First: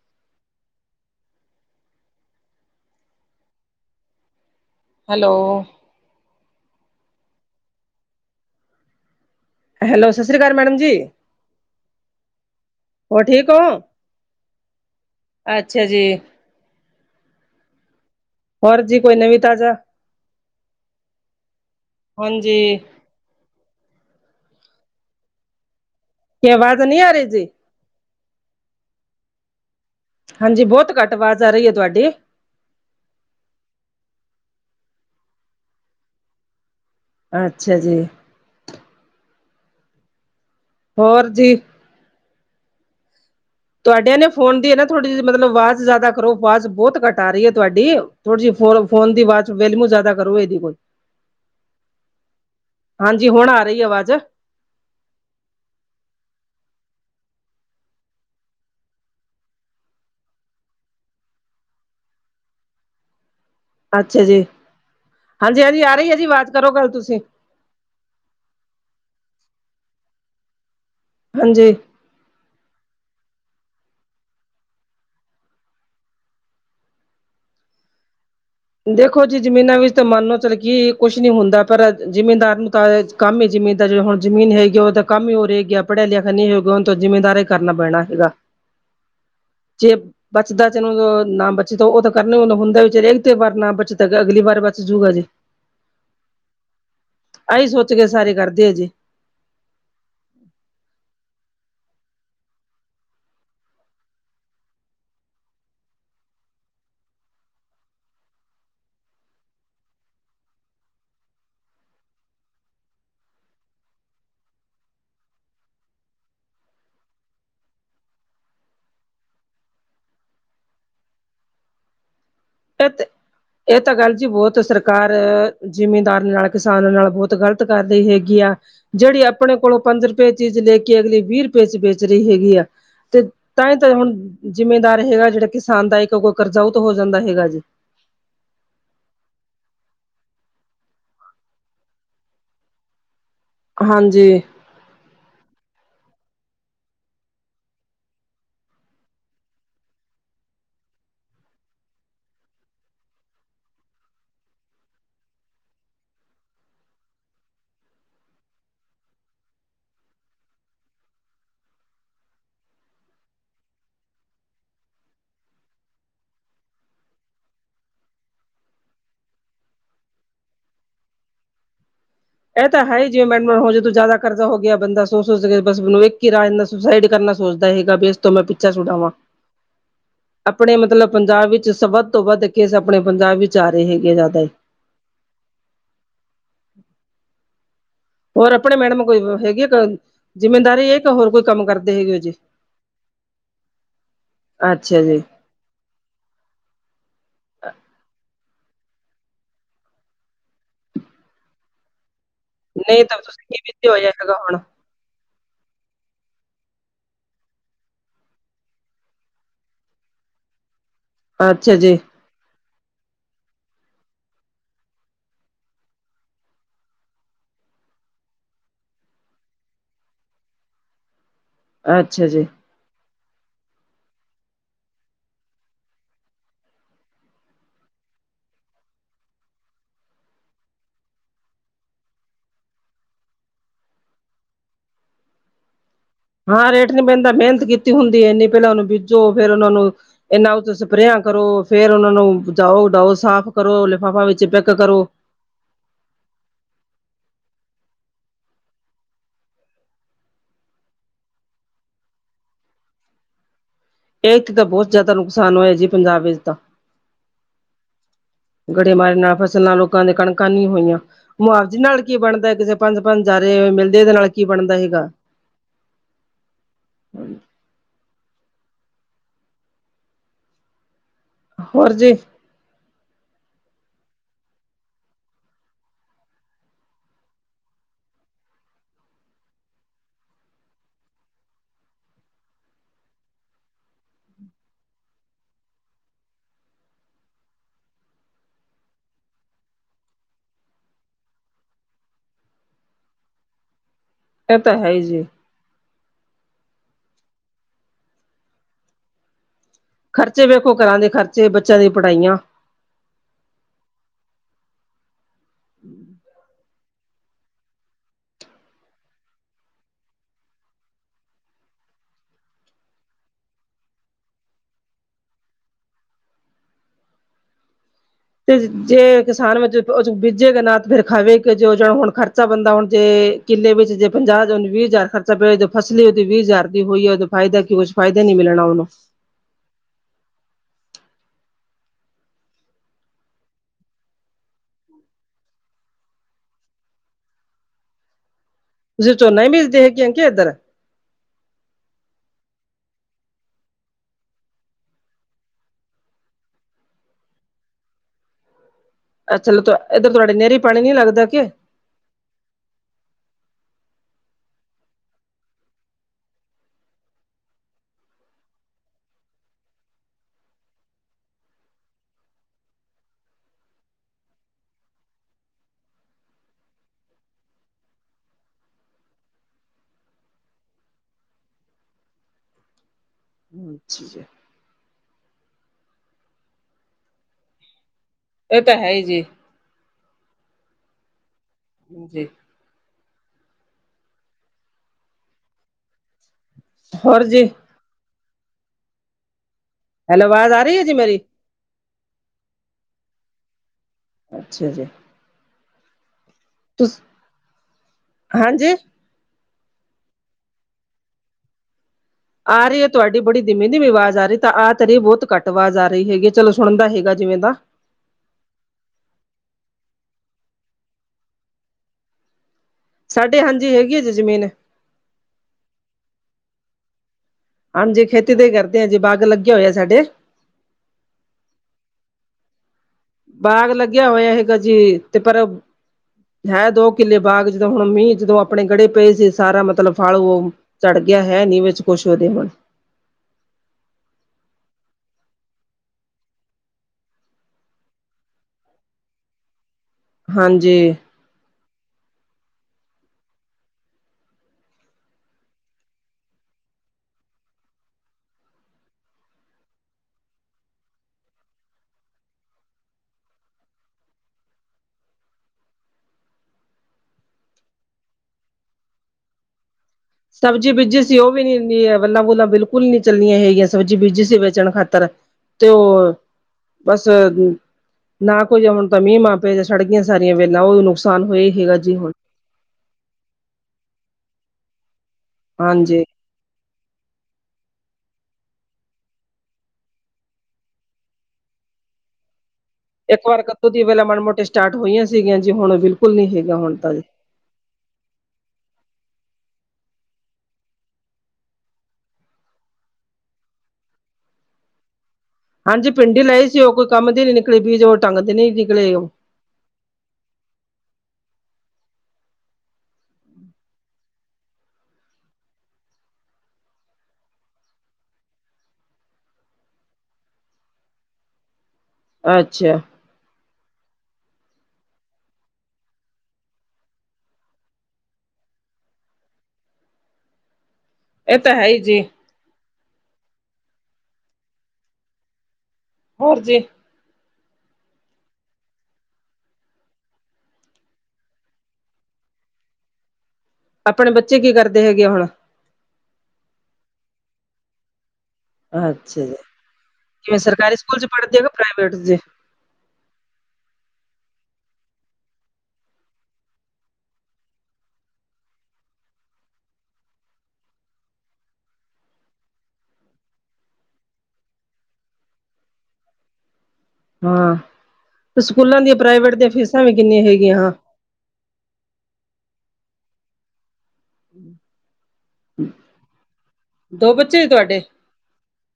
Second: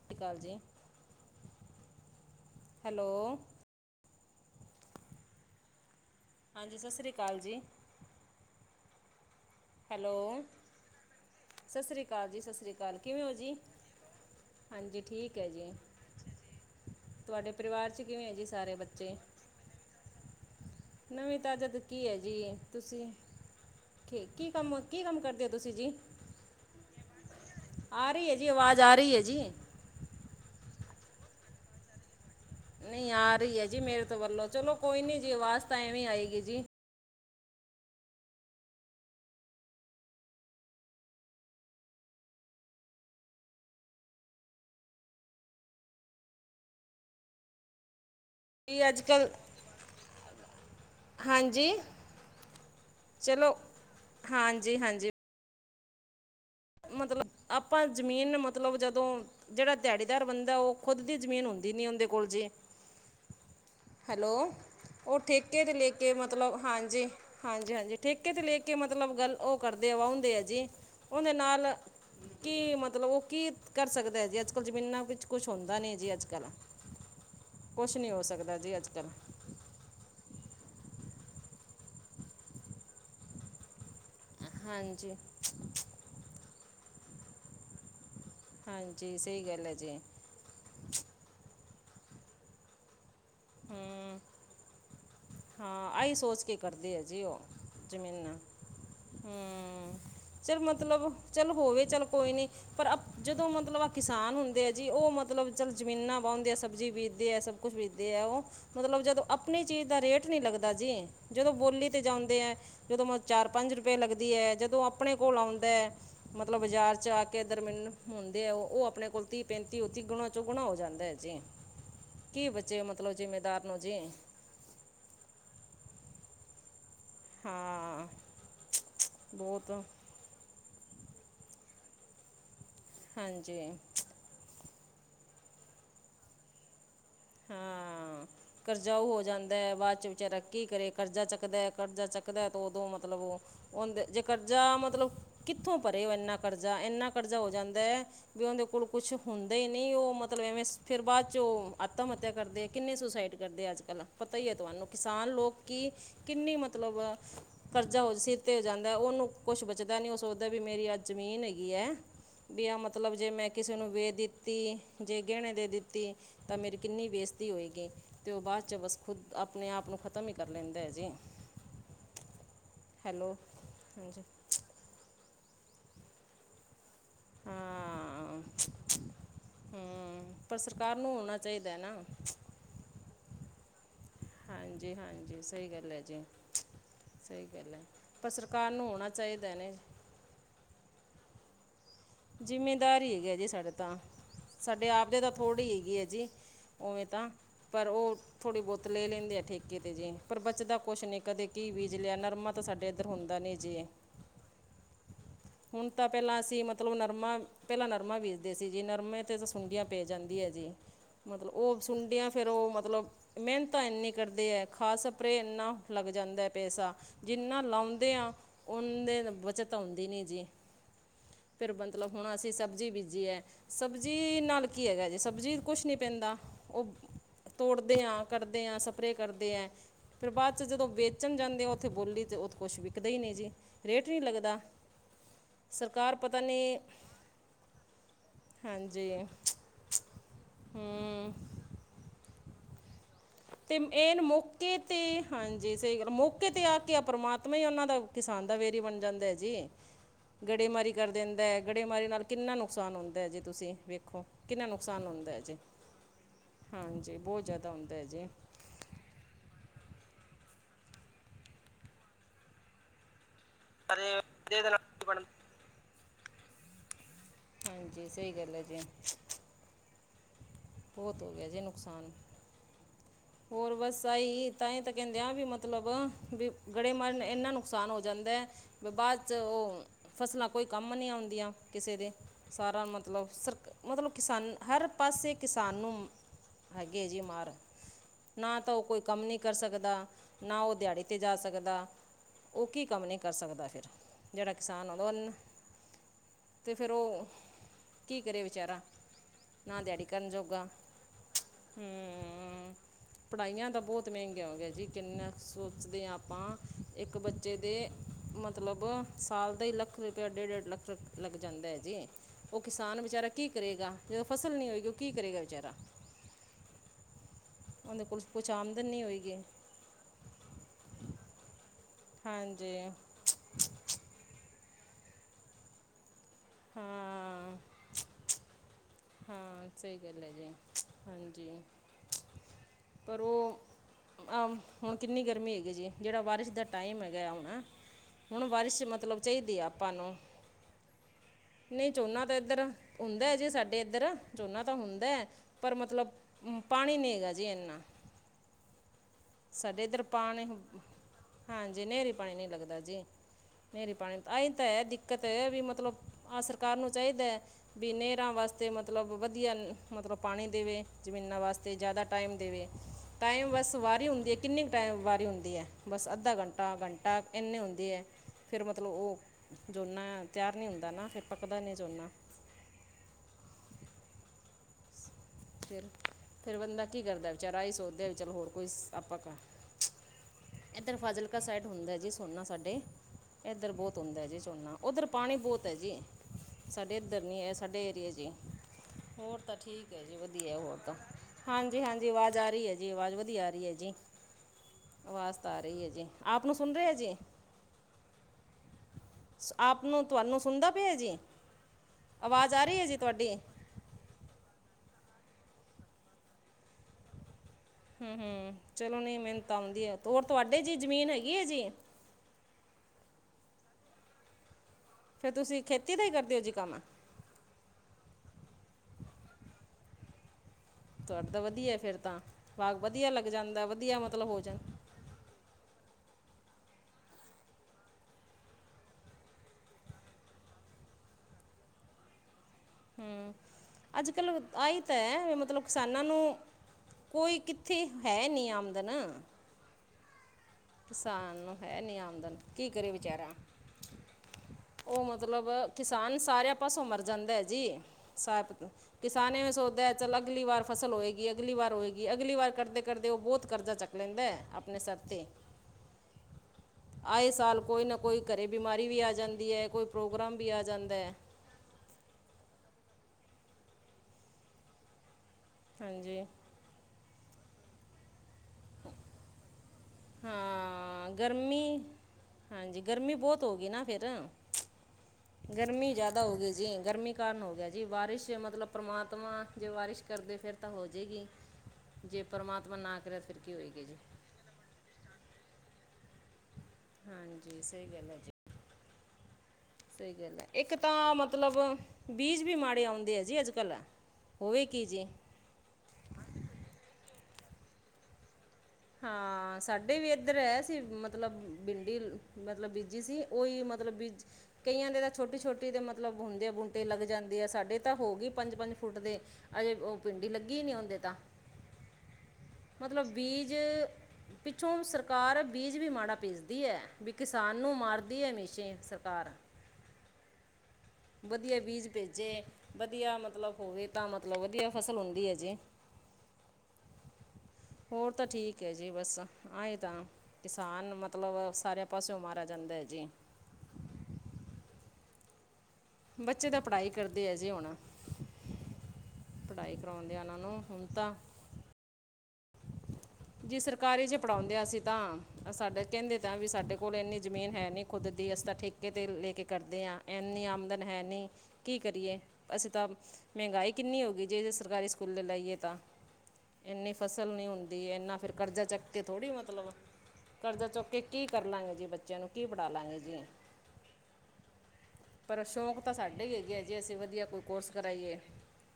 ਸਸ ਸ਼੍ਰੀ ਕਾਲ ਜੀ ਹੈਲੋ ਹੈਲੋ ਹਾਂਜੀ ਸਸ਼੍ਰੀ ਕਾਲ ਜੀ। ਸਤਿ ਸ੍ਰੀ ਹੈਲੋ, ਅਕਾਲ ਮੈਡਮ ਜੀ ਸਸ਼੍ਰੀ ਕਾਲ ਜੀ ਸਸ਼੍ਰੀ ਕਾਲ ਕਿਵੇਂ ਹੋਰ ਹੋ ਠੀਕ ਜੀ? ਹਾਂਜੀ ਠੀਕ ਐ ਜੀ। ਤੁਹਾਡੇ ਪਰਿਵਾਰ 'ਚ ਕਿਵੇਂ ਹੈ ਜੀ ਸਾਰੇ ਹੋਰ ਜੀ ਬੱਚੇ ਕੋਈ ਨਵੀਂ ਤਾਜ਼ਾ ਨਵੀਂ ਤਾਜਾ ਤੇ ਕੀ ਹੈ ਜੀ ਹਾਂਜੀ ਤੁਸੀਂ ਕੀ ਕੀ ਕੰਮ, ਕੀ ਕੰਮ ਕਰਦੇ ਹੋ ਤੁਸੀਂ ਜੀ। ਕੀ ਆਵਾਜ਼ ਨੀਂ ਆ ਰਹੀ ਜੀ ਆ ਰਹੀ ਏ ਜੀ ਆਵਾਜ਼ ਆ ਰਹੀ ਏ ਜੀ ਹਾਂਜੀ ਬਹੁਤ ਘੱਟ ਆਵਾਜ਼ ਆ ਰਹੀ ਐ ਤੁਹਾਡੀ। ਨਈ ਆ ਰਹੀ ਆ ਜੀ ਮੇਰੇ ਤੋਂ ਵੱਲੋਂ ਚਲੋ ਕੋਈ ਨੀ ਜੀ ਆਵਾਜ਼ ਤਾਂ ਐਵੇਂ ਆਏਗੀ ਜੀ। ਅੱਛਾ ਜੀ। ਹੋਰ ਜੀ। ਤੁਹਾਡੇ ਆਂਲੇ ਨੇ ਫੋਨ ਦੀ ਐ ਨਾ ਥੋੜ੍ਹੀ ਜਿਹੀ ਮਲਬ ਆਵਾਜ਼ ਜ਼ਿਆਦਾ ਕਰੋ ਆਵਾਜ਼ ਬਹੁਤ ਘੱਟ ਆ ਰਹੀ ਆ ਤੁਹਾਡੀ। ਥੋੜੀ ਜਿਹੀੋ ਫੋ ਜੀ ਅੱਜ ਫੋਨ ਦੀ ਆਵਾਜ਼ ਕੱਲ੍ਹ ਵੈਲਲੂਮ ਜ਼ਿਆਦਾ ਕਰੋ ਇਹਦੀ ਕੋਈ ਹਾਂਜੀ। ਹਾਂਜੀ, ਹੁਣ ਚਲੋ ਆ ਰਈ ਏ ਅਵਾਜ਼। ਹਾਂਜੀ ਹਾਂਜੀ ਮਤਲਬ ਆਪਾਂ ਜ਼ਮੀਨ ਮਤਲਬ ਜਦੋਂ ਜੇੜਾ ਦਿਹਾੜੀਦਾਰ ਬੰਦੈ, ਓਹ ਖੋਦ ਦੀ ਜ਼ਮੀਨ ਹੁੰਦੀ ਨੀ ਓੰਦੇ ਕੋਲ ਜੀ‌। ਅੱਛਾ ਜੀ ਹੈਲੋ, ਓਹ ਹਾਂਜੀ ਠੇਕੇ ਤੇ ਹਾਂਜੀ ਆ ਰਹੀ ਲੇਕੇ ਹੈ ਜੀ ਆਵਾਜ਼ ਮਤਲਬ, ਕਰੋ ਗੱਲ ਹਾਂਜੀ। ਤੁਸੀਂ ਹਾਂਜੀ ਹਾਂਜੀ, ਠੇਕੇ ਤੇ ਲੈ ਕੇ ਮਤਲਬ ਗੱਲ ਓਹ ਕਰਦੇ ਐ ਵਾਹੁੰਦੇ ਐ ਜੀ। ਉੰਦੇ ਨਾਲ ਹਾਂਜੀ ਕੀ ਮਤਲਬ ਓਹ ਕੀ ਕਰ ਸਕਦੈ ਜੀ, ਅੱਜ-ਕੱਲ੍ਹ ਜ਼ਮੀਨਾਂ ਵਿੱਚ ਕੁਛ ਹੁੰਦਾ ਨੀ ਜੀ ਅੱਜ-ਕੱਲ੍ਹ। ਕੋਛ ਨੀ ਹੋ ਸਕਦਾ ਜ ਦੇਖੋ ਜੀ। ਜ਼ਮੀਨਾਂ ਵਿੱਚ ਤਾਂ ਮੰਨ ਲੋ ਚਲ ਕੀ ਕੁਛ ਨੀ ਹੁੰਦਾ, ਪਰ ਜ਼ਿਮੀਦਾਰ ਨੂੰ ਤਾਂ ਏ ਕੰਮ ਏ ਜ਼ਿਮੀ ਦਾ ਜੇ ਹੁਣ ਜ਼ਮੀਨ ਹੈਗੀ ਓਹ ਦਾ ਹਾਂਜੀ ਕੰਮ ਈ ਔ ਰਹਿ ਗਿਆ। ਪੜ੍ਹਿਆ-ਲਿਖਿਆ ਨਹੀਂ ਹੋਗਾ ਓਹਨ ਤੋ ਜ਼ਿਮੀਦਾਰ ਏ ਕਰਨਾ ਪੈਣਾ ਹੈਗਾ। ਹਾਂਜੀ ਸਹੀ ਗੱਲ ਹੈ ਜੇ ਜੀ ਬਚਦਾ ਚੇਨੂੰ ਜੋ ਨਾ ਬਚ ਓਹ ਤਾਂ ਕਰਨ ਓਨੂੰ ਹੁੰਦੈ ਵੀ ਚੇ ਏਈ ਤੇ ਵਰ ਨਾ ਬਚਤ ਹੂੰ ਹੈਗਾ, ਅਗਲੀ ਵਾਰ ਬਚ ਜੂਗਾ ਜੀ। ਹਾਂ, ਐਈ ਸੋਚ ਕੇ ਕਰਦੇ ਐ ਜੀ ਓਹ ਆਹੀ ਸੋਚ ਕੇ ਜ਼ਮੀਨਾਂ, ਸਾਰੇ ਕਰਦੇ ਆ ਜੀ ਹੂੰ। ਚੱਲ ਮਤਲਬ ਚੱਲ ਹੋਵੇ ਚੱਲ ਕੋਈ ਨੀ ਪਰ ਅਪ ਜਦੋਂ ਮਤਲਬ ਆ ਕਿਸਾਨ ਹੁੰਦੇ ਐ ਜੀ, ਉਹ ਮਤਲਬ ਚੱਲ ਜ਼ਮੀਨਾਂ ਵਾਹੁੰਦੇ ਐ, ਸਬਜ਼ੀ ਬੀਤਦੇ ਐ, ਸਭ ਕੁਛ ਬੀਤਦੇ ਐ ਓਹ। ਮਤਲਬ ਜਦੋਂ ਅਪਣੀ ਚੀਜ਼ ਦਾ ਰੇਟ ਨੀ ਲੱਗਦਾ ਜੀ ਜਦੋਂ ਬੋਲੀ ਤੇ ਜਾਂਦੇ ਐ। ਜਦੋਂ ਮੈਂ ਚਾਰ-ਪੰਜ ਰੁਪਏ ਲੱਗਦੀ ਐ, ਜਦੋਂ ਅਪਣੇ ਕੋਲ ਆਉਂਦੈ, ਮਤਲਬ ਬਜ਼ਾਰ ਚ ਆ ਕੇ ਦਰਮਿਨ ਹੁੰਦੇ ਐ, ਓ ਅਪਣੇ ਕੋਲ ਤੀਹ-ਪੈਂਤੀ ਔ ਤਿਗੁਣਾ ਚੋਂਗੁਣਾ ਹੋ ਜਾਂਦਾ ਐ ਜੀ। ਕੀ ਬਚੇ ਮਤਲਬ ਜਿਮੀਂਦਾਰ ਨੂੰ ਜੀ। ਵੋ ਤੋ ਸਰ ਕਾਰ ਜਿਮੀਦਾਰ ਨਾਲ ਕਿਸਾਨਾਂ ਨਾਲ ਬੌਤ ਤ ਗ਼ਲਤ ਕਰ ਹਾਂ ਰਈ ਹੈਗੀ ਆ, ਜਿਹੜੀ ਅਪਣੇ ਬਹੁਤ ਕੋਲੋਂ ਪੰਜ ਰ ਪੇ ਚੀਜ਼ ਲੇ ਕੇ ਅਗਲੀ ਵੀਹ ਰੁਪਏ ਚ ਬੇਚ ਰਹੀ ਹੈਗੀ ਆ, ਤੇ ਹਾਂਜੀ ਤਾਂਹੀ ਤਾਂ ਹੁਣ ਜਿੰਮੇਦਾਰ ਹੈਗਾ ਜੇੜਾ ਕਿਸਾਨ ਦਾ ਇੱਕ ਕਰਜ਼ਾਊਤ ਹੋ ਜਾਂਦਾ ਹੈਗਾ। ਜੀ। ਹਾਂ, ਕਰਜਾਊ ਹੋ ਜਾਂਦੈ, ਬਾਅਦ ਚ ਵੀ ਚਰਾ ਕੀ ਕਰੇ ਕਰਜ਼ਾ ਚੱਕਦੈ, ਕਰਜ਼ਾ ਚੱਕਦੈ ਦੋ ਦੋ ਮਤਲਬ ਔ ਹੁੰਦਾ ਜੇ ਹਾਂਜੀ ਕਰਜ਼ਾ ਮਤਲਬ ਕਿੱਥੋਂ ਭਰੇ ਓਹ ਇੰਨਾ ਕਰਜ਼ਾ, ਏੰਨਾ ਕਰਜ਼ਾ ਹੋ ਜਾਂਦੈ ਬੀ ਓਦੇ ਕੋਲ ਕੁਛ ਹੁੰਦਾ ਹੀ ਨੀ ਓਹ ਮਤਲਬ ਐਵੇਂ ਫਿਰ ਬਾਦ ਚੋ ਆਤਮ-ਹੱਤਿਆ ਕਰਦੇ ਐ, ਕਿੰਨੇ ਸੁਸਾਈਡ ਕਰਦੇ ਅੱਜ-ਕੱਲ, ਪਤਾ ਹੀ ਐ ਤੁਆਨੂੰ, ਕਿਸਾਨ ਲੋਕ ਕੀ ਕਿੰਨੀ ਮਤਲਬ ਕਰਜ਼ਾ ਹੋ ਸੀਰ ਤੇ ਹੋ ਜਾਂਦੈ, ਉਹ ਉਹਨੂੰ ਕੁਛ ਬਚਦਾ ਨੀ ਓਹ ਸੋਚਦੈ ਵੀ ਮੇਰੀ ਐਹ ਜ਼ਮੀਨ ਹੈਗੀ ਐ। ਵੀ ਆ ਮਤਲਬ ਜੇ ਮੈਂ ਕਿਸੇ ਨੂੰ ਵੇ ਦਿੱਤੀ, ਜੇ ਗੈਹਣੇ ਦੇ ਦਿੱਤੀ ਤਾਂ ਮੇਰੀ ਕਿੰਨੀ ਬੇਸਤੀ ਹੋਏਗੀ। ਤੇ ਓਹ ਬਾਦ ਚ ਬਸ ਖੁਦ ਅਪਣੇ ਆਪ ਨੂੰ ਖਤਮ ਹੀ ਕਰ ਲੈਂਦੈ ਐ ਜੀ। ਏਹ ਤਾਂ ਹੈਈ ਜਿਵੇਂ ਹੈਲੋ ਮੈਡਮਣ ਹੋ ਜੇ ਤੂੰ ਜ਼ਿਆਦਾ ਹਾਂਜੀ ਕਰਜ਼ਾ ਹੋ ਗਿਆ, ਬੰਦਾ ਸੋ ਸੋਚ ਕੇ ਬਸ ਮੈਨੂੰ ਏਕ ਹੀ ਰਾਹ ਆਂਦਾ ਸੁਸਾਇਡ। ਕਰਨਾ ਸੋਚਦਾ ਹੈਗਾ, ਬੀ ਏਸ ਤੋਂ ਹਾਂ ਮੈਂ ਪਿੱਛਾ ਛੁਡਾਵਾਂ। ਹਮ, ਪਰ ਅਪਣੇ ਸਰਕਾਰ ਮਤਲਬ ਨੂੰ ਹੋਣਾ ਪੰਜਾਬ ਚਾਹੀਦਾ ਵਿੱਚ ਹੈ ਸਭ ਨਾ ਵੱਧ ਤੋਂ ਵੱਧ ਕੇਸ ਅਪਣੇ ਪੰਜਾਬ ਇਚ ਆ ਰਹੇ ਹੇਗ ਹਾਂਜੀ-ਹਾਂਜੀ, ਸਹੀ ਗੱਲ ਐ ਜੀ, ਸਹੀ ਗੱਲ ਐ। ਔਰ ਅਪਣੇ ਮੈਡਮ ਕੋਈ ਵ ਹੈਗੀ ਆ, ਕ ਜਮੀਨਦਾਰੀ ਏ ਕੇ ਹੋਰ ਕੋਈ ਕੰਮ ਕਰਦੇ ਹੈਗੇ। ਜੀ ਜ਼ਿੰਮੀਦਾਰੀ ਹੈਗਾ ਜੀ ਸਾਡੇ ਤਾਂ, ਸਾਡੇ ਅੱਛਾ ਜੀ ਆਪਦੇ ਤਾਂ ਥੋੜ੍ਹੀ ਹੈਗੀ ਐਂ ਜੀ। ਉਵੇਂ ਤਾਂ ਪਰ ਓ ਥੋੜ੍ਹੀ ਬੌਤ ਲੇ ਲੇੰਦੇ ਆ ਠੇਕੇ ਤੇ ਜੀ, ਪਰ ਬਚਦਾ ਕੁਛ ਨੀ ਕਦੇ ਕੀ ਬੀਜ ਲਿਆ ਨਰਮਾ ਤਾਂ ਸਾਡੇ ਨਹੀਂ ਇਧਰ ਤਾਂ ਹੁੰਦਾ ਤੁਸੀਂ ਨੀ ਕਿਵੇਂ ਜੀ, ਤੇ ਹੋਇਆ ਹੈਗਾ ਹੁਣ ਹੁਣ ਤਾਂ ਪੈਲਾਂ ਅਸੀਂ ਮਤ ਤਲਬ ਨਰਮਾ ਪੈਲਾਂ ਨਰਮਾ ਬੀਜਦੇ ਸੀ ਜੀ, ਨਰਮੇ ਤੇ ਤਾਂ ਸੁੰਡੀਆਂ ਪੈ ਜਾਂਦੀ ਐ ਜੀ। ਮਤਲਬ ਅੱਛਾ ਓ ਜੀ ਸੁੰਡਿਆ ਫੇਰ ਓਹ ਮਤਲਬ ਮਿਹਨਤਾ ਇੰਨੀ ਕਰਦੇ ਐ, ਖਾਦ ਸਪਰੇ ਇੰਨਾ ਲੱਗ ਜਾਂਦੈ ਪੇਸਾ। ਜਿੰਨਾ ਲਾਉਂਦੇ ਆ, ਓਨਦੇ ਬੱਚਤ ਤਾ ਹੂੰਦੀ ਨੀ ਜੀ। ਫਿਰ ਬਤਲਬ ਹੁਣ ਅਸੀਂ ਸਬ ਜੀ ਬੀਜੀ ਐ, ਸਬਜ਼ੀ ਨਾਲ ਕੀ ਹੈਗਾ ਜੇ ਸਬਜ਼ੀ ਚ ਕੁਛ ਨੀ ਪੈਂਦਾ, ਓਹ ਤੋੜਦੇ ਹਾਂ ਕਰਦੇ ਹਾਂ ਸਪਰੇ ਕਰਦੇ ਹੈ। ਫਿਰ ਬਾਅਦ 'ਚ ਜਦੋਂ ਵੇਚਣ ਜਾਂਦੇ ਆ ਉੱਥੇ ਬੋਲੀ ਤਾਂ ਉਹ ਤਾਂ ਕੁਛ ਵਿਕਦਾ ਹੀ ਨਹੀ ਜੀ। ਰੇਟ ਨੀ ਲੱਗਦਾ, ਸਰਕਾਰ ਪਤਾ ਹਾਂ ਨਹੀਂ ਰੇਟ ਨੀ ਪੈਂਦਾ ਮਿਹਨਤ ਕੀਤੀ ਹੁੰਦੀ ਇੰਨੀ ਪਹਿਲਾਂ ਉਹਨੂੰ ਹਾਂਜੀ ਬੀਜੋ ਫੇਰ ਉਹਨਾਂ ਨੂੰ ਇਹਨਾਂ ਉਹ ਸਪਰੇਆਂ ਹੂੰ ਕਰੋ। ਫਿਰ ਉਹਨਾਂ ਨੂੰ ਜਾਓ ਉਡਾਓ ਸਾਫ਼ ਤੇ ਕਰੋ ਇਹਨ ਲਿਫਾਫਾ ਵਿੱਚ ਪੈਕ ਮੌਕੇ ਤੇ ਕਰੋ। ਹਾਂਜੀ ਸਹੀ ਗੱਲ ਮੌਕੇ ਤੇ ਆ ਕੇ ਆ ਪ੍ਰਮਾਤਮਾ ਹੀ ਉਹਨਾਂ ਦਾ ਕਿਸਾਨ ਦਾ ਵੇਰੀ ਬਣ ਜਾਂਦਾ ਹੈ ਜੀ। ਗੜੇਮਾਰੀ ਕਰ ਦਿੰਦਾ ਹੈ ਗੜੇਮਾਰੀ ਨਾਲ ਕਿੰਨਾ ਨੁਕਸਾਨ ਹੁੰਦਾ ਜੇ ਤੁਸੀਂ ਵੇਖੋ। ਦੇਖੋ ਇਹ ਤੇ ਤਾਂ ਕਿੰਨਾ ਬਹੁਤ ਨੁਕਸਾਨ ਜ਼ਿਆਦਾ ਹੁੰਦਾ ਜੀ ਹੋਇਆ ਪੰਜਾਬ ਵਿੱਚ ਤਾਂ ਹਾਂਜੀ ਬਹੁਤ ਜ਼ਿਆਦਾ ਹੁੰਦਾ ਹੈ ਜੀ। ਗੜੇ ਮਾਰੀ ਨਾਲ ਫਸਲਾਂ ਲੋਕਾਂ ਦੇ ਕਣਕਾਂ ਨਹੀਂ ਹੋਈਆਂ ਮੁਆਵਜ਼ੇ ਨਾਲ ਕੀ ਬਣਦਾ ਕਿਸੇ ਪੰਜ ਪੰਜ ਜਾਰੇ ਮਿਲਦੇ ਅਰੇ ਇਹਦੇ ਨਾਲ ਕੀ ਬਣਦਾ ਨਾਲ ਸੀਗਾ। ਬਣ ਹਾਂਜੀ ਸਹੀ ਗੱਲ ਹੈ ਜੀ। ਬਹੁਤ ਹੋ ਗਿਆ ਜੀ ਹੋਰ ਨੁਕਸਾਨ। ਜੀ ਇਹ ਹੋਰ ਬਸ ਆਹੀ ਤਾਂ ਹੀ ਤਾਂ ਕਹਿੰਦੇ ਆ ਵੀ ਮਤਲਬ ਵੀ ਗੜੇ ਮਾਰਨ ਇੰਨਾ ਨੁਕਸਾਨ ਹੋ ਜਾਂਦਾ ਵੀ ਬਾਅਦ 'ਚ ਉਹ ਫਸਲਾਂ ਕੋਈ ਕੰਮ ਨਹੀਂ ਆਉਂਦੀਆਂ ਕਿਸੇ ਦੇ। ਸਾਰਾ ਮਤਲਬ ਸਰ ਮਤਲਬ ਕਿਸਾਨ ਹਰ ਪਾਸੇ ਕਿਸਾਨ ਨੂੰ ਹੈਗੀ ਜੀ ਮਾਰ। ਨਾ ਤਾਂ ਉਹ ਕੋਈ ਕੰਮ ਨਹੀਂ ਕਰ ਸਕਦਾ ਨਾ ਉਹ ਦਿਹਾੜੀ ਤੇ ਜਾ ਸਕਦਾ। ਉਹ ਕੀ ਕੰਮ ਨਹੀਂ ਕਰ ਸਕਦਾ ਫਿਰ ਜਿਹੜਾ ਤਾਂ ਕਿਸਾਨ ਹੈ ਹੀ ਆਦਾ ਜੀ ਉਹਨ ਅਤੇ ਫੇਰ ਉਹ ਕੀ ਕਰੇ ਵਿਚਾਰਾ। ਨਾ ਦਿਹਾੜੀ ਕਰਨ ਖਰਚੇ ਜੋਗਾ ਵੇਖੋ ਕਰਾਂ ਦੇ ਖਰਚੇ ਬੱਚਿਆਂ ਦੀਆਂ ਪੜ੍ਹਾਈਆਂ। ਪੜ੍ਹਾਈਆਂ ਤਾਂ ਬਹੁਤ ਮਹਿੰਗੀਆਂ ਹੋ ਗਿਆ ਜੀ ਕਿੰਨਾ ਸੋਚਦੇ ਹਾਂ ਆਪਾਂ ਇੱਕ ਬੱਚ ਬੱਚੇ ਦੇ ਮਤਲਬ ਸਾਲ ਦਾ ਹੀ ਲੱਖ ਰੁਪਇਆ ਡੇਢ ਡੇਢ ਲੱਖ ਲੱਗ ਜਾਂਦਾ ਹੈ ਜੀ। ਉਹ ਕਿਸਾਨ ਵਿਚਾਰਾ ਕੀ ਕਰੇਗਾ, ਜਦੋਂ ਫਸਲ ਨਹੀਂ ਹੋਏਗੀ ਉਹ ਕੀ ਕਰੇਗਾ ਵਿਚਾਰਾ। [inaudible] ਤੇ ਨਹੀਂ ਜੇ ਹੋਏਗੀ ਕਿਸਾਨ ਵਜੋਂ ਉਹ ਬੀਜੇਗਾ ਨਾ ਫਿਰ ਖਾਵੇਗਾ ਜੋ ਜਾ ਹੁਣ ਖਰਚਾ ਬੰਦਾ ਹਾਂਜੀ ਹੁਣ ਜੇ ਕਿੱਲੇ ਵਿੱਚ ਜੇ ਪੰਜਾਹ ਉਹਨੂੰ ਵੀਹ ਹਜ਼ਾਰ ਖਰਚਾ ਪਿਆ ਜਦੋਂ ਫਸਲੀ ਉਹਦੀ ਵੀਹ ਹਜ਼ਾਰ ਦੀ ਹੋਈ ਉਹਦੇ ਹਾਂ ਫਾਇਦਾ ਕੀ ਕੁਛ ਫਾਇਦਾ ਨ ਮਿਲਣਾ ਉਹਨੂੰ। ਹਾਂ ਸਹੀ ਗੱਲ ਹੈ ਜੀ ਹਾਂਜੀ ਪਰ ਉਹ ਆ ਹੁਣ ਕਿੰਨੀ ਗਰਮੀ ਹੈਗੀ ਜੀ ਜਿਹੜਾ ਬਾਰਿਸ਼ ਦਾ ਟਾਈਮ ਹੈਗਾ ਹੁਣ ਹੁਣ ਬਾਰਿਸ਼ ਤੁਸੀਂ ਮਤਲਬ ਝੋਨਾ ਹੀ ਚਾਹੀਦੀ ਆ ਬੀਜਦੇ ਆਪਾਂ ਹੈਗੇ ਨੂੰ। ਕਿ ਇੱਧਰ ਨਹੀਂ ਝੋਨਾ ਤਾਂ ਇੱਧਰ ਹੁੰਦਾ ਜੀ ਸਾਡੇ ਇੱਧਰ ਝੋਨਾ ਤਾਂ ਹੁੰਦਾ ਹੈ ਪਰ ਮਤਲਬ ਪਾਣੀ ਨੀਗਾ ਜੀ ਇੰਨਾ। ਅੱਛਾ ਸਾਡੇ ਇੱਧਰ ਤੁਹਾਡੇ ਪਾਣੀ ਨਹਿਰੀ ਨੀ ਲੱਗਦਾ ਕਿ ਹਾਂਜੀ ਨਹੀ ਪਾਣੀ ਨੀ ਲੱਗਦਾ ਜੀ। ਹਨੇਰੀ ਪਾਣੀ ਅਸੀਂ ਤਾਂ ਇਹ ਦਿੱਕਤ ਇਹ ਵੀ ਮਤਲਬ ਆਹ ਸਰਕਾਰ ਨੂੰ ਚਾਹੀਦਾ ਵੀ ਨਹਿਰਾਂ ਵਾਸਤੇ ਮਤਲਬ ਵਧੀਆ ਮਤਲਬ ਪਾਣੀ ਦੇਵੇ ਜ਼ਮੀਨਾਂ ਵਾਸਤੇ ਜ਼ਿਆਦਾ ਟਾਈਮ ਦੇਵੇ। ਟਾਈਮ ਬਸ ਵ। ਵਾਰੀ ਹੈ ਕਿੰਨੀ ਟਾਈਮ ਵਾਰੀ ਉਦੀ ਹੈ ਬਸ ਅੱਧਾ ਘੰਟਾ ਘੰਟਾ ਇੰਨਨੀ ਹੁੰਦੀ ਹੈ। ਫੇਰ ਮਤਲਬ ਉਹ ਜੋਨਾ ਤਿਆਰ ਨਹੀਂ ਹੁੰਦਾ ਨਾ ਫਿਰ ਪੱਕਦਾ ਨਹੀਂ ਜੋਨਾ। ਠੀਕ ਹੈ। ਫਿਰ ਫਿਰ ਬੰਦਾ ਕੀ ਕਰਦਾ ਵਿਚਾਰਾ ਹੀ ਸੋਚਦੇ ਵੀ ਚਲ ਹੋਰ ਇਹ ਕੋਈ ਤਾਂ ਹੈ ਹੀ ਆਪਾਂ ਜੀ ਇੱਧਰ ਫਾਜ਼ਿਲਕਾ ਸਾਈਡ ਹੁੰਦਾ ਜੀ ਝੋਨਾ ਸਾਡੇ। ਇੱਧਰ ਬਹੁਤ ਹੁੰਦਾ ਹੈ ਜੀ ਝੋਨਾ ਉੱਧਰ ਪਾਣੀ ਬਹੁਤ ਹੈ ਜੀ। ਸਾਡੇ ਇੱਧਰ ਹੋਰ ਨੀ ਜੀ ਆ ਸਾਡੇ ਏਰੀਏ ਚ ਹੀ ਹੋਰ ਤਾਂ ਠੀਕ ਹੈ ਜੀ ਹੈਲੋ ਵਧੀਆ ਆਵਾਜ਼ ਆ ਹੋਰ ਰਹੀ ਹੈ ਤਾਂ ਜੀ ਮੇਰੀ। ਹਾਂਜੀ ਹਾਂਜੀ ਆਵਾਜ਼ ਆ ਰਹੀ ਹੈ। ਜੀ ਆਵਾਜ਼ ਵਧੀਆ ਆ ਰਹੀ ਹੈ ਜੀ। ਅੱਛਾ ਜੀ। ਆਵਾਜ਼ ਤਾਂ ਆ ਰਹੀ ਹੈ ਜੀ ਆਪ ਨੂੰ ਸੁਣ ਰਹੇ ਤੁਸੀਂ ਜੀ। ਹਾਂਜੀ ਆਪ ਨੂੰ ਤੁਹਾਨੂੰ ਸੁਣਦਾ ਪਿਆ ਜੀ। ਆਵਾਜ਼ ਆ ਰਹੀ ਰੀ ਹੈ ਐ ਜੀ ਤੁਹਾਡੀ ਬੜੀ ਦੀ ਵੀ ਵਾਜ਼ ਆ ਰਹੀ ਤਾਂ ਆਹ ਤੇ ਬਹੁਤ ਘੱਟ ਆਵਾਜ਼ ਆ ਰੀ ਹੈਗੀ ਐ ਚਲੋ ਸੁਣਦਾ ਹੈਗਾ ਜਿਵੇਂ ਦਾ ਹੂੰ-ਹੂੰ ਚਲੋ ਨੀ ਮਿਹਨਤ ਆਉਂਦੀ ਐ ਔਰ ਤੁਹਾਡੇ ਜੀ ਜ਼ਮੀਨ ਹੈਗੀ ਆ ਜੀ। ਸਾਡੇ ਹਾਂਜੀ ਹੈਗੀ ਐ ਜੇ ਜ਼ਮੀਨ ਫਿਰ ਤੁਸੀਂ ਖੇਤੀ ਦਾ ਈ ਕਰਦੇ ਔ ਜੀ ਕੰਮ, ਹਾਂਜੀ ਖੇਤੀ ਦਾ ਈ ਕਰਦੇ ਆ ਜੇ ਬਾਗ ਲੱਗੇ ਹੋਏ ਆ ਸਾਡੇ, ਤੁਹਾਡੇ ਤਾਂ ਵਧੀਆ ਫਿਰ ਤਾਂ, ਬਾਗ ਵਧੀਆ ਲੱਗ ਜਾਂਦਾ ਬਾਗ ਵਧੀਆ ਲੱਗਿਆ ਮਤਲਬ ਹੋਇਆ ਹੋ ਜਾਣ ਹੈਗਾ ਜੀ ਤੇ ਪਰ ਹੈ ਦੋ ਕਿੱਲੇ ਬਾਗ ਜਦੋਂ ਹੁਣ ਮੀਂਹ ਜਦੋਂ ਆਪਣੇ ਗੜੇ ਪਏ ਸੀ ਸਾਰਾ ਮਤਲਬ ਔ। ਚੜ੍ਹ ਗਿਆ ਹੈ ਨੀ ਵਿੱਚ ਕੁਛ ਉਹਦੇ ਹੁਣ ਹੂੰ ਅੱਜ ਕੱਲ੍ਹ ਆਹੀ ਤਾਂ ਐ ਵੀ ਮਤਲਬ ਕਿਸਾਨਾਂ ਨੂੰ ਕੋਈ ਕਿੱਥੇ ਹੈ ਨੀ ਆਮਦਨ ਹਾਂਜੀ, ਕਿਸਾਨ ਨੂੰ ਹੈ ਨੀ ਆਮਦਨ ਕੀ ਕਰੇ ਵਿਚਾਰਾ। ਉਹ ਮਤਲਬ ਕਿਸਾਨ ਸਾਰਿਆਂ ਪਾਸੋਂ ਮਰ ਜਾਂਦਾ ਐ ਜੀ ਸਾਥ ਕੋ ਕਿਸਾਨੇ ਐਵੇਂ ਸੋਚਦਾ ਚੱਲ ਅਗਲੀ ਵਾਰ ਫਸਲ ਹੋਏਗੀ ਅਗਲੀ ਵਾਰ ਹੋਏਗੀ ਅਗਲੀ ਵਾਰ ਕਰਦੇ ਕਰਦੇ ਉਹ ਬੋਤ ਕਰਜ਼ਾ ਚੱਕ ਲੈਂਦੇ ਆਪਣੇ ਸਿਰ ਤੇ ਆਏ ਸਾਲ ਕੋਈ ਨਾ ਕੋਈ ਘਰੇ ਬਿਮਾਰੀ ਵੀ ਆ ਜਾਂਦੀ ਐ ਕੋਈ ਪ੍ਰੋਗਰਾਮ ਵੀ ਆ ਸਬਜ਼ੀ ਜਾਂਦਾ ਬੀਜੀ ਹੈ ਸੀ ਉਹ ਵੀ ਨੀਂਦੀ ਵੱਲਾਂ ਬੁੱਲਾਂ ਬਿਲਕੁਲ ਨੀ ਚੱਲਣੀਆਂ ਹੈਗੀਆਂ ਸਬਜ਼ੀ ਬੀਜੀ ਸੀ ਵੇਚਣ ਖਾਤਰ ਤੋ, ਹਾਂਜੀ ਬਸ ਨਾ ਕੋਈ ਹੁਣ ਤਾਂ ਮੀਂਹ ਮਾ ਪੇ ਛੜ ਗਈਆਂ ਸਾਰੀਆਂ ਵੇਲਾਂ ਉਹ ਹਾਂ ਨੁਕਸਾਨ ਹੋਏ ਈ ਹੈਗਾ ਗਰਮੀ ਜੀ ਹੁਣ ਹਾਂਜੀ ਗਰਮੀ ਬਹੁਤ ਹੋ ਗਈ ਨਾ ਫਿਰ, ਗਰਮੀ ਹਾਂਜੀ ਜ਼ਿਆਦਾ ਹੋ ਗਈ ਜੀ ਗਰਮੀ ਕਰਨ ਹੋ ਗਿਆ ਜੀ ਬਾਰਿਸ਼ ਮਤਲਬ ਪਰਮਾਤਮਾ ਜੇ ਬਾਰਿਸ਼ ਕਰਦੇ ਫਿਰ ਤਾਂ ਹੋ ਜਾਏਗੀ। ਜੇ ਪਰਮਾਤਮਾ ਨਾ ਕਰੇ ਇੱਕ ਫਿਰ ਵਾਰ ਕੀ ਕਦੋਂ ਦੀ ਹੋਏਗੀ ਜੀ। ਪਹਿਲਾਂ ਮਾੜੇ ਮੋਟੇ ਸਟਾਰਟ ਹੋਈਆਂ ਸੀਗੀਆਂ ਜੀ ਹੁਣ ਉਹ ਬਿਲਕੁਲ ਨੀ ਹੈਗਾ ਹੁਣ ਤਾਂ ਜੀ। ਹਾਂਜੀ ਸਹੀ ਗੱਲ ਐ ਜੀ। ਸਹੀ ਗੱਲ ਐ ਇੱਕ ਤਾਂ ਮਤਲਬ ਬੀਜ ਵੀ ਮਾੜੇ ਆਉਦੇ ਆ ਜੀ ਅੱਜ ਕੱਲ ਹੋਵੇ ਕੀ ਜੇ, ਹਾਂਜੀ ਪਿੰਡੀ ਲਾਈ ਸੀ ਉਹ ਕੋਈ ਕੰਮ ਦੀ ਨੀ ਨਿਕਲੀ ਬੀਜ ਤੰਗ ਦੇ ਨੀ ਨਿਕਲੇ ਉਹ। ਹਾਂ, ਸਾਡੇ ਵੀ ਇੱਧਰ ਐ ਸੀ ਮਤਲਬ ਬਿੰਡੀ ਮਤਲਬ ਬੀਜੀ ਸੀ ਉਹੀ ਮਤਲਬ ਬੀਜ ਕਈਆਂ ਦੇ ਤਾਂ ਛੋਟੀ ਛੋਟੀ ਦੇ ਮਤਲਬ ਹੁੰਦੇ ਆ ਬੂੰਟੇ ਲੱਗ ਜਾਂਦੇ ਆ ਸਾਡੇ ਤਾਂ ਹੋ ਗਈ ਪੰਜ ਪੰਜ ਫੁੱਟ ਦੇ ਹਜੇ ਉਹ ਭਿੰਡੀ ਲੱਗੀ ਨੀ ਔਦੇ ਤਾਂ ਅੱਛਾ, ਮਤਲਬ ਬੀਜ ਪਿੱਛੋਂ ਸਰਕਾਰ ਬੀਜ ਵੀ ਮਾੜਾ ਭੇਜਦੀ ਹੈ ਵੀ ਕਿਸਾਨ ਨੂੰ ਮਾਰਦੀ ਐ ਹਮੇਸ਼ੇ ਸਰਕਾਰ ਇਹ ਤਾਂ ਵਧੀਆ ਹੈ ਹੀ ਬੀਜ ਜੀ ਭੇਜੇ ਵਧੀਆ ਮਤਲਬ ਹੋਵੇ ਤਾਂ ਮਤਲਬ ਵਧੀਆ ਫਸਲ ਹੁੰਦੀ ਐ ਜੀ। ਹੋਰ ਜੀ? ਹੋਰ ਤਾਂ ਠੀਕ ਐ ਜੀ ਬਸ ਆਏ ਤਾਂ, ਕਿਸਾਨ ਮਤਲਬ ਸਾਰਿਆਂ ਪਾਸਿਓ ਮਾਰਿਆ ਜਾਂਦਾ ਐ ਜੀ। ਆਪਣੇ ਬੱਚੇ ਕੀ ਕਰਦੇ ਹੈਗੇ ਆ ਹੁਣ ਬੱਚੇ ਤਾਂ ਪੜ੍ਹਾਈ ਕਰਦੇ ਆ ਜੇ ਹੁਣ ਅੱਛਾ ਜੀ, ਪੜ੍ਹਾਈ ਕਰਾਉਂਦੇ ਆ ਉਹਨਾਂ ਕਿਵੇਂ ਨੂੰ ਸਰਕਾਰੀ ਹੁਣ ਸਕੂਲ ਚ ਤਾਂ ਪੜ੍ਹਦੇ ਆ ਕੇ ਪ੍ਰਾਈਵੇਟ ਚ? [unintelligible] ਜੀ ਸਰਕਾਰੀ ਚ ਪੜ੍ਹਾਉਦੇ ਆਂ ਅਸੀਂ ਤਾਂ, ਸਾਡੇ ਕੈਂਦੇ ਤਾਂ ਵੀ ਸਾਡੇ ਕੋਲ ਏਨੀ ਜ਼ਮੀਨ ਹੈ ਨੀ। ਖੁੱਦ ਦੀ ਅਸੀ ਤਾਂ ਠੇਕੇ ਤੇ ਲੈ ਕੇ ਕਰਦੇ ਆਂ ਏਨੀ ਆਮਦਨ ਹੈ ਨੀ। ਕੀ ਕਰੀਏ ਅਸੀਂ ਤਾਂ ਮੈਹਗਾਈ ਕਿੰਨੀ ਹੋ ਗਈ, ਜੇ ਸਰਕਾਰੀ ਸਕੂਲੇ ਲਾਈਏ ਤਾਂ ਏਨੀ ਫਸਲ ਨੀ ਹਾਂ ਹੁੰਦੀ, ਏਨਾ ਫੇਰ ਤੇ ਕਰਜ਼ਾ ਚੁੱਕ ਸਕੂਲਾਂ ਦੀਆਂ ਕੇ ਥੋੜ੍ਹੀ ਪ੍ਰਾਈਵੇਟ ਦੀਆਂ ਮਤਲਬ, ਫੀਸਾਂ ਵੀ ਕਿੰਨੀਆਂ ਹੈਗੀਆਂ ਕਰਜ਼ਾ ਹਾਂ। ਚੁੱਕ ਕੇ ਕੀ ਕਰਲਾਗੇ ਜੀ, ਬੱਚੇਆਂ ਨੂੰ ਕੀ ਪੜਾਲਾਗੇ ਜੀ। ਪਰ ਸ਼ੌਂਕ ਤਾਂ ਸਾਡੇ ਵੀ ਏਹੀ ਆ ਜੀ, ਅਸੀਂ ਦੋ ਵਦੀਆ ਕੋਈ ਬੱਚੇ ਜੀ ਕੋਰਸ ਤੁਹਾਡੇ? ਕਰਾਈਏ।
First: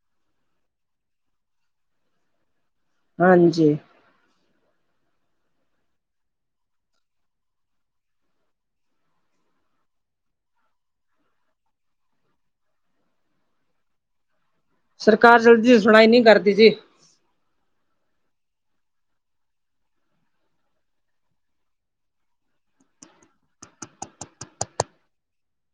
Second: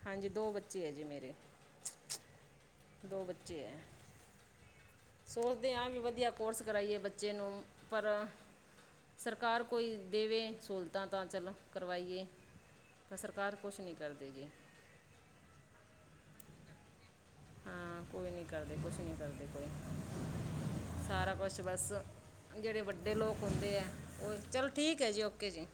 ਹਾਂਜੀ, ਦੋ ਬੱਚੇ ਐ ਜੀ ਮੇਰੇ ਦੋ ਬੱਚੇ ਐ। ਹਾਂਜੀ ਸੋਚਦੇ ਆਂ ਵੀ ਵਦੀਆ ਕੋਰਸ ਕਰਾਈਏ ਬੱਚੇ ਨੂੰ, ਪਰ ਸਰਕਾਰ ਕੋਈ ਦੇਵੇ ਸਹੂਲਤਾਂ ਤਾਂ ਚਲੋ ਕਰਵਾਈਏ।, ਤਾਂ ਸਰਕਾਰ ਕੁਛ ਨੀ ਕਰਦੀ ਗੀ। ਸਰਕਾਰ ਜਲਦੀ ਸੁਣਾਈ ਨੀ ਕਰਦੀ ਜੀ। ਹਾਂ, ਕੋਈ ਨੀ ਕਰਦੇ ਕੁਛ ਨੀ ਕਰਦੇ ਕੋਈ, ਸਾਰਾ ਕੁਛ ਬਸ ਜੇੜੇ ਵੱਡੇ ਲੋਕ ਹੁੰਦੇ ਐ, ਓ ਚਲੋ ਠੀਕ ਐ ਜੀ ਓਕੇ ਜੀ।